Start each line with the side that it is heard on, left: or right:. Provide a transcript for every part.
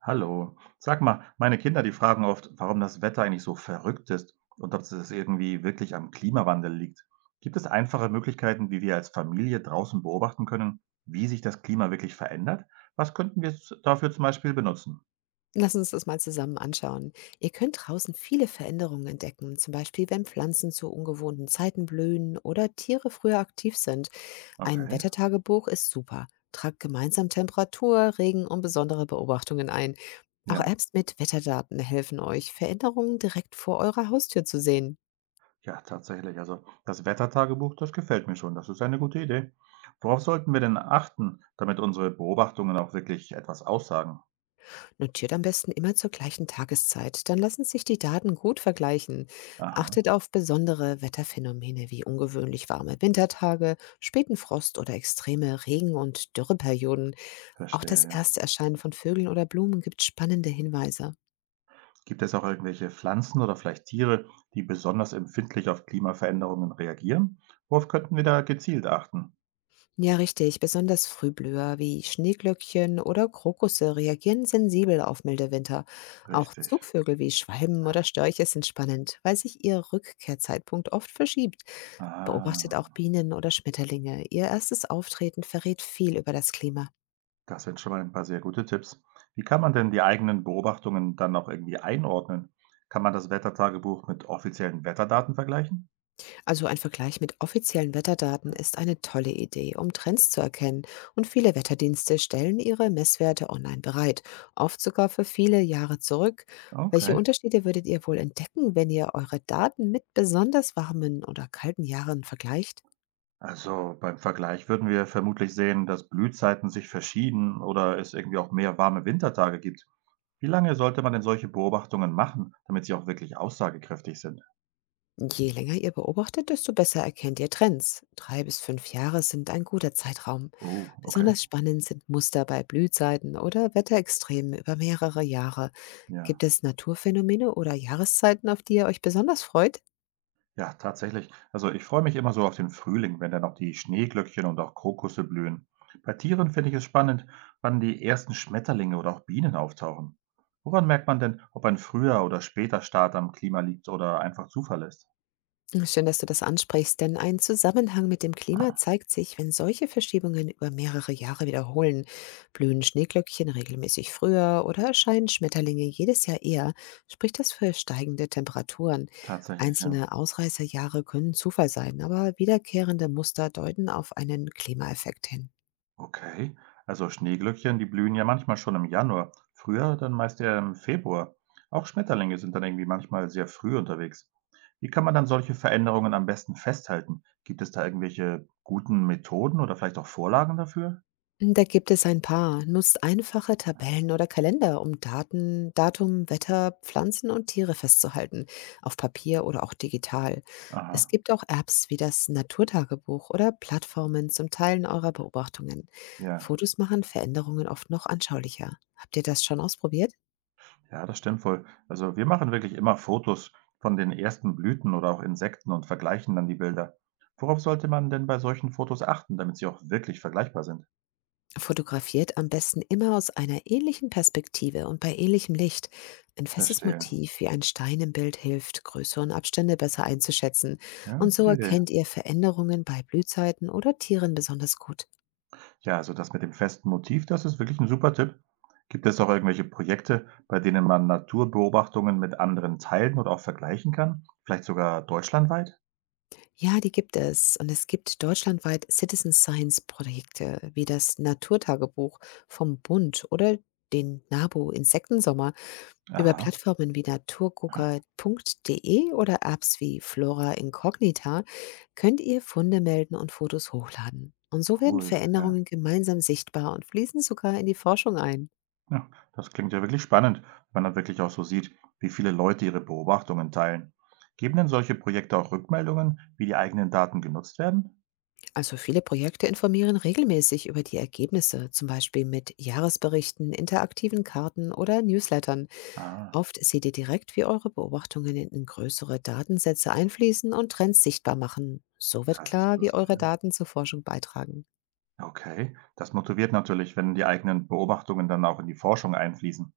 right: Hallo. Sag mal, meine Kinder, die fragen oft, warum das Wetter eigentlich so verrückt ist und ob es irgendwie wirklich am Klimawandel liegt. Gibt es einfache Möglichkeiten, wie wir als Familie draußen beobachten können, wie sich das Klima wirklich verändert? Was könnten wir dafür zum Beispiel benutzen?
left: Lass uns das mal zusammen anschauen. Ihr könnt draußen viele Veränderungen entdecken, zum Beispiel wenn Pflanzen zu ungewohnten Zeiten blühen oder Tiere früher aktiv sind. Ein
right: Okay,
left: Wettertagebuch ist super. Tragt gemeinsam Temperatur, Regen und besondere Beobachtungen ein. Auch
right: ja,
left: Apps mit Wetterdaten helfen euch, Veränderungen direkt vor eurer Haustür zu sehen.
right: ja, tatsächlich. Also das Wettertagebuch, das gefällt mir schon. Das ist eine gute Idee. Worauf sollten wir denn achten, damit unsere Beobachtungen auch wirklich etwas aussagen?
left: Notiert am besten immer zur gleichen Tageszeit, dann lassen sich die Daten gut vergleichen.
right: Aha,
left: Achtet auf besondere Wetterphänomene wie ungewöhnlich warme Wintertage, späten Frost oder extreme Regen- und Dürreperioden. Auch
right: verstehe,
left: das
right: ja.
left: erste Erscheinen von Vögeln oder Blumen gibt spannende Hinweise.
right: Gibt es auch irgendwelche Pflanzen oder vielleicht Tiere, die besonders empfindlich auf Klimaveränderungen reagieren? Worauf könnten wir da gezielt achten?
left: Ja, richtig, besonders Frühblüher wie Schneeglöckchen oder Krokusse reagieren sensibel auf milde Winter. Auch
right: Richtig.
left: Zugvögel wie Schwalben oder Störche sind spannend, weil sich ihr Rückkehrzeitpunkt oft verschiebt. Beobachtet
right: Ah,
left: auch Bienen oder Schmetterlinge. Ihr erstes Auftreten verrät viel über das Klima.
right: das sind schon mal ein paar sehr gute Tipps. Wie kann man denn die eigenen Beobachtungen dann auch irgendwie einordnen? Kann man das Wettertagebuch mit offiziellen Wetterdaten vergleichen?
left: Also ein Vergleich mit offiziellen Wetterdaten ist eine tolle Idee, um Trends zu erkennen. Und viele Wetterdienste stellen ihre Messwerte online bereit, oft sogar für viele Jahre zurück. Welche
right: Okay.
left: Unterschiede würdet ihr wohl entdecken, wenn ihr eure Daten mit besonders warmen oder kalten Jahren vergleicht?
right: Also beim Vergleich würden wir vermutlich sehen, dass Blühzeiten sich verschieben oder es irgendwie auch mehr warme Wintertage gibt. Wie lange sollte man denn solche Beobachtungen machen, damit sie auch wirklich aussagekräftig sind?
left: Je länger ihr beobachtet, desto besser erkennt ihr Trends. 3 bis 5 Jahre sind ein guter Zeitraum.
right: Oh, okay.
left: Besonders spannend sind Muster bei Blühzeiten oder Wetterextremen über mehrere Jahre. Gibt
right: Ja.
left: es Naturphänomene oder Jahreszeiten, auf die ihr euch besonders freut?
right: Ja, tatsächlich. Also ich freue mich immer so auf den Frühling, wenn dann auch die Schneeglöckchen und auch Krokusse blühen. Bei Tieren finde ich es spannend, wann die ersten Schmetterlinge oder auch Bienen auftauchen. Woran merkt man denn, ob ein früher oder später Start am Klima liegt oder einfach Zufall ist?
left: Schön, dass du das ansprichst, denn ein Zusammenhang mit dem Klima
right: Ah,
left: zeigt sich, wenn solche Verschiebungen über mehrere Jahre wiederholen. Blühen Schneeglöckchen regelmäßig früher oder erscheinen Schmetterlinge jedes Jahr eher, spricht das für steigende Temperaturen.
right: tatsächlich, ja.
left: Einzelne Ausreißerjahre können Zufall sein, aber wiederkehrende Muster deuten auf einen Klimaeffekt hin.
right: Okay, also Schneeglöckchen, die blühen ja manchmal schon im Januar, früher dann meist eher im Februar. Auch Schmetterlinge sind dann irgendwie manchmal sehr früh unterwegs. Wie kann man dann solche Veränderungen am besten festhalten? Gibt es da irgendwelche guten Methoden oder vielleicht auch Vorlagen dafür?
left: Da gibt es ein paar. Nutzt einfache Tabellen oder Kalender, um Daten, Datum, Wetter, Pflanzen und Tiere festzuhalten, auf Papier oder auch digital.
right: Aha,
left: Es gibt auch Apps wie das Naturtagebuch oder Plattformen zum Teilen eurer Beobachtungen.
right: ja,
left: Fotos machen Veränderungen oft noch anschaulicher. Habt ihr das schon ausprobiert?
right: ja, das stimmt wohl. Also wir machen wirklich immer Fotos von den ersten Blüten oder auch Insekten und vergleichen dann die Bilder. Worauf sollte man denn bei solchen Fotos achten, damit sie auch wirklich vergleichbar sind?
left: Fotografiert am besten immer aus einer ähnlichen Perspektive und bei ähnlichem Licht. Ein festes
right: Verstehe.
left: Motiv wie ein Stein im Bild hilft, Größe und Abstände besser einzuschätzen.
right: Ja,
left: Und so
right: gute Idee.
left: erkennt ihr Veränderungen bei Blühzeiten oder Tieren besonders gut.
right: Ja, also das mit dem festen Motiv, das ist wirklich ein super Tipp. Gibt es auch irgendwelche Projekte, bei denen man Naturbeobachtungen mit anderen teilen oder auch vergleichen kann? Vielleicht sogar deutschlandweit?
left: Ja, die gibt es. Und es gibt deutschlandweit Citizen Science Projekte wie das Naturtagebuch vom Bund oder den NABU Insektensommer. Über
right: Aha,
left: Plattformen wie
right: ah,
left: naturgucker.de oder Apps wie Flora Incognita könnt ihr Funde melden und Fotos hochladen. Und so werden
right: cool, ja.
left: Veränderungen gemeinsam sichtbar und fließen sogar in die Forschung ein.
right: Ja, das klingt ja wirklich spannend, wenn man dann wirklich auch so sieht, wie viele Leute ihre Beobachtungen teilen. Geben denn solche Projekte auch Rückmeldungen, wie die eigenen Daten genutzt werden?
left: Also viele Projekte informieren regelmäßig über die Ergebnisse, zum Beispiel mit Jahresberichten, interaktiven Karten oder Newslettern.
right: Ah,
left: Oft seht ihr direkt, wie eure Beobachtungen in größere Datensätze einfließen und Trends sichtbar machen. So wird
right: das ist
left: klar, wie
right: lustig,
left: eure
right: ja.
left: Daten zur Forschung beitragen.
right: Okay, das motiviert natürlich, wenn die eigenen Beobachtungen dann auch in die Forschung einfließen.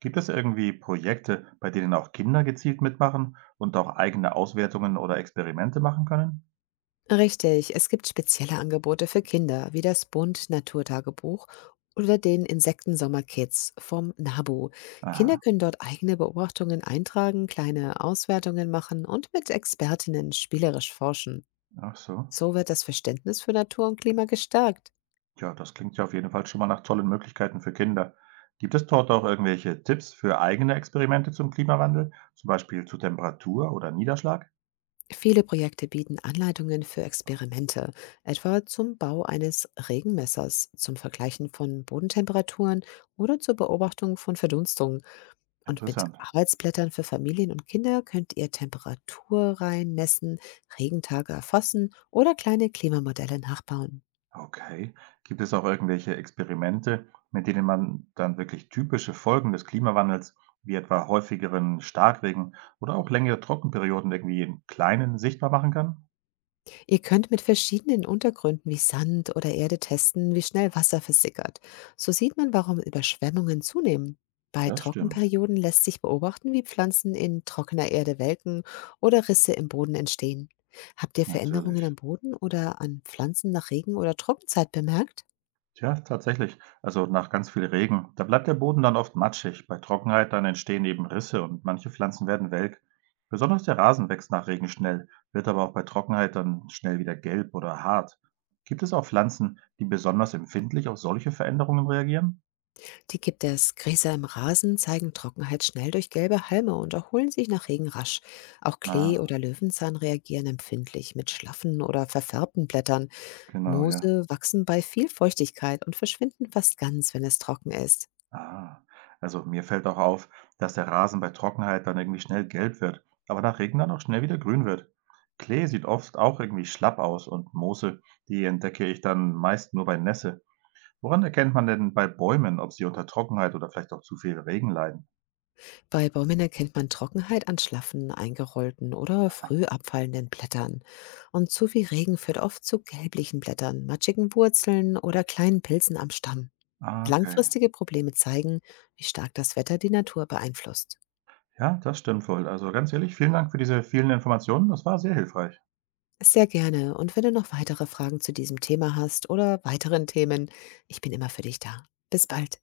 right: Gibt es irgendwie Projekte, bei denen auch Kinder gezielt mitmachen und auch eigene Auswertungen oder Experimente machen können?
left: Richtig, es gibt spezielle Angebote für Kinder, wie das Bund Naturtagebuch oder den Insektensommer Kids vom NABU. Kinder
right: Aha,
left: können dort eigene Beobachtungen eintragen, kleine Auswertungen machen und mit Expertinnen spielerisch forschen.
right: ach so.
left: So wird das Verständnis für Natur und Klima gestärkt.
right: Ja, das klingt ja auf jeden Fall schon mal nach tollen Möglichkeiten für Kinder. Gibt es dort auch irgendwelche Tipps für eigene Experimente zum Klimawandel, zum Beispiel zu Temperatur oder Niederschlag?
left: Viele Projekte bieten Anleitungen für Experimente, etwa zum Bau eines Regenmessers, zum Vergleichen von Bodentemperaturen oder zur Beobachtung von Verdunstungen. Und mit
right: Interessant.
left: Arbeitsblättern für Familien und Kinder könnt ihr Temperatur reinmessen, Regentage erfassen oder kleine Klimamodelle nachbauen.
right: Okay. Gibt es auch irgendwelche Experimente, mit denen man dann wirklich typische Folgen des Klimawandels, wie etwa häufigeren Starkregen oder auch längere Trockenperioden irgendwie im Kleinen sichtbar machen kann?
left: Ihr könnt mit verschiedenen Untergründen wie Sand oder Erde testen, wie schnell Wasser versickert. So sieht man, warum Überschwemmungen zunehmen. Bei
right: Das stimmt.
left: Trockenperioden lässt sich beobachten, wie Pflanzen in trockener Erde welken oder Risse im Boden entstehen. Habt ihr Veränderungen
right: Natürlich.
left: am Boden oder an Pflanzen nach Regen oder Trockenzeit bemerkt?
right: Ja, tatsächlich. Also nach ganz viel Regen. Da bleibt der Boden dann oft matschig. Bei Trockenheit dann entstehen eben Risse und manche Pflanzen werden welk. Besonders der Rasen wächst nach Regen schnell, wird aber auch bei Trockenheit dann schnell wieder gelb oder hart. Gibt es auch Pflanzen, die besonders empfindlich auf solche Veränderungen reagieren?
left: Die gibt es. Gräser im Rasen zeigen Trockenheit schnell durch gelbe Halme und erholen sich nach Regen rasch. Auch Klee
right: Ah,
left: oder Löwenzahn reagieren empfindlich mit schlaffen oder verfärbten Blättern.
right: genau, ja.
left: Moose wachsen bei viel Feuchtigkeit und verschwinden fast ganz, wenn es trocken ist.
right: Ah, also mir fällt auch auf, dass der Rasen bei Trockenheit dann irgendwie schnell gelb wird, aber nach Regen dann auch schnell wieder grün wird. Klee sieht oft auch irgendwie schlapp aus und Moose, die entdecke ich dann meist nur bei Nässe. Woran erkennt man denn bei Bäumen, ob sie unter Trockenheit oder vielleicht auch zu viel Regen leiden?
left: Bei Bäumen erkennt man Trockenheit an schlaffen, eingerollten oder früh abfallenden Blättern. Und zu viel Regen führt oft zu gelblichen Blättern, matschigen Wurzeln oder kleinen Pilzen am Stamm.
right: Ah, okay.
left: Langfristige Probleme zeigen, wie stark das Wetter die Natur beeinflusst.
right: Ja, das stimmt wohl. Also ganz ehrlich, vielen Dank für diese vielen Informationen. Das war sehr hilfreich.
left: Sehr gerne. Und wenn du noch weitere Fragen zu diesem Thema hast oder weiteren Themen, ich bin immer für dich da. Bis bald.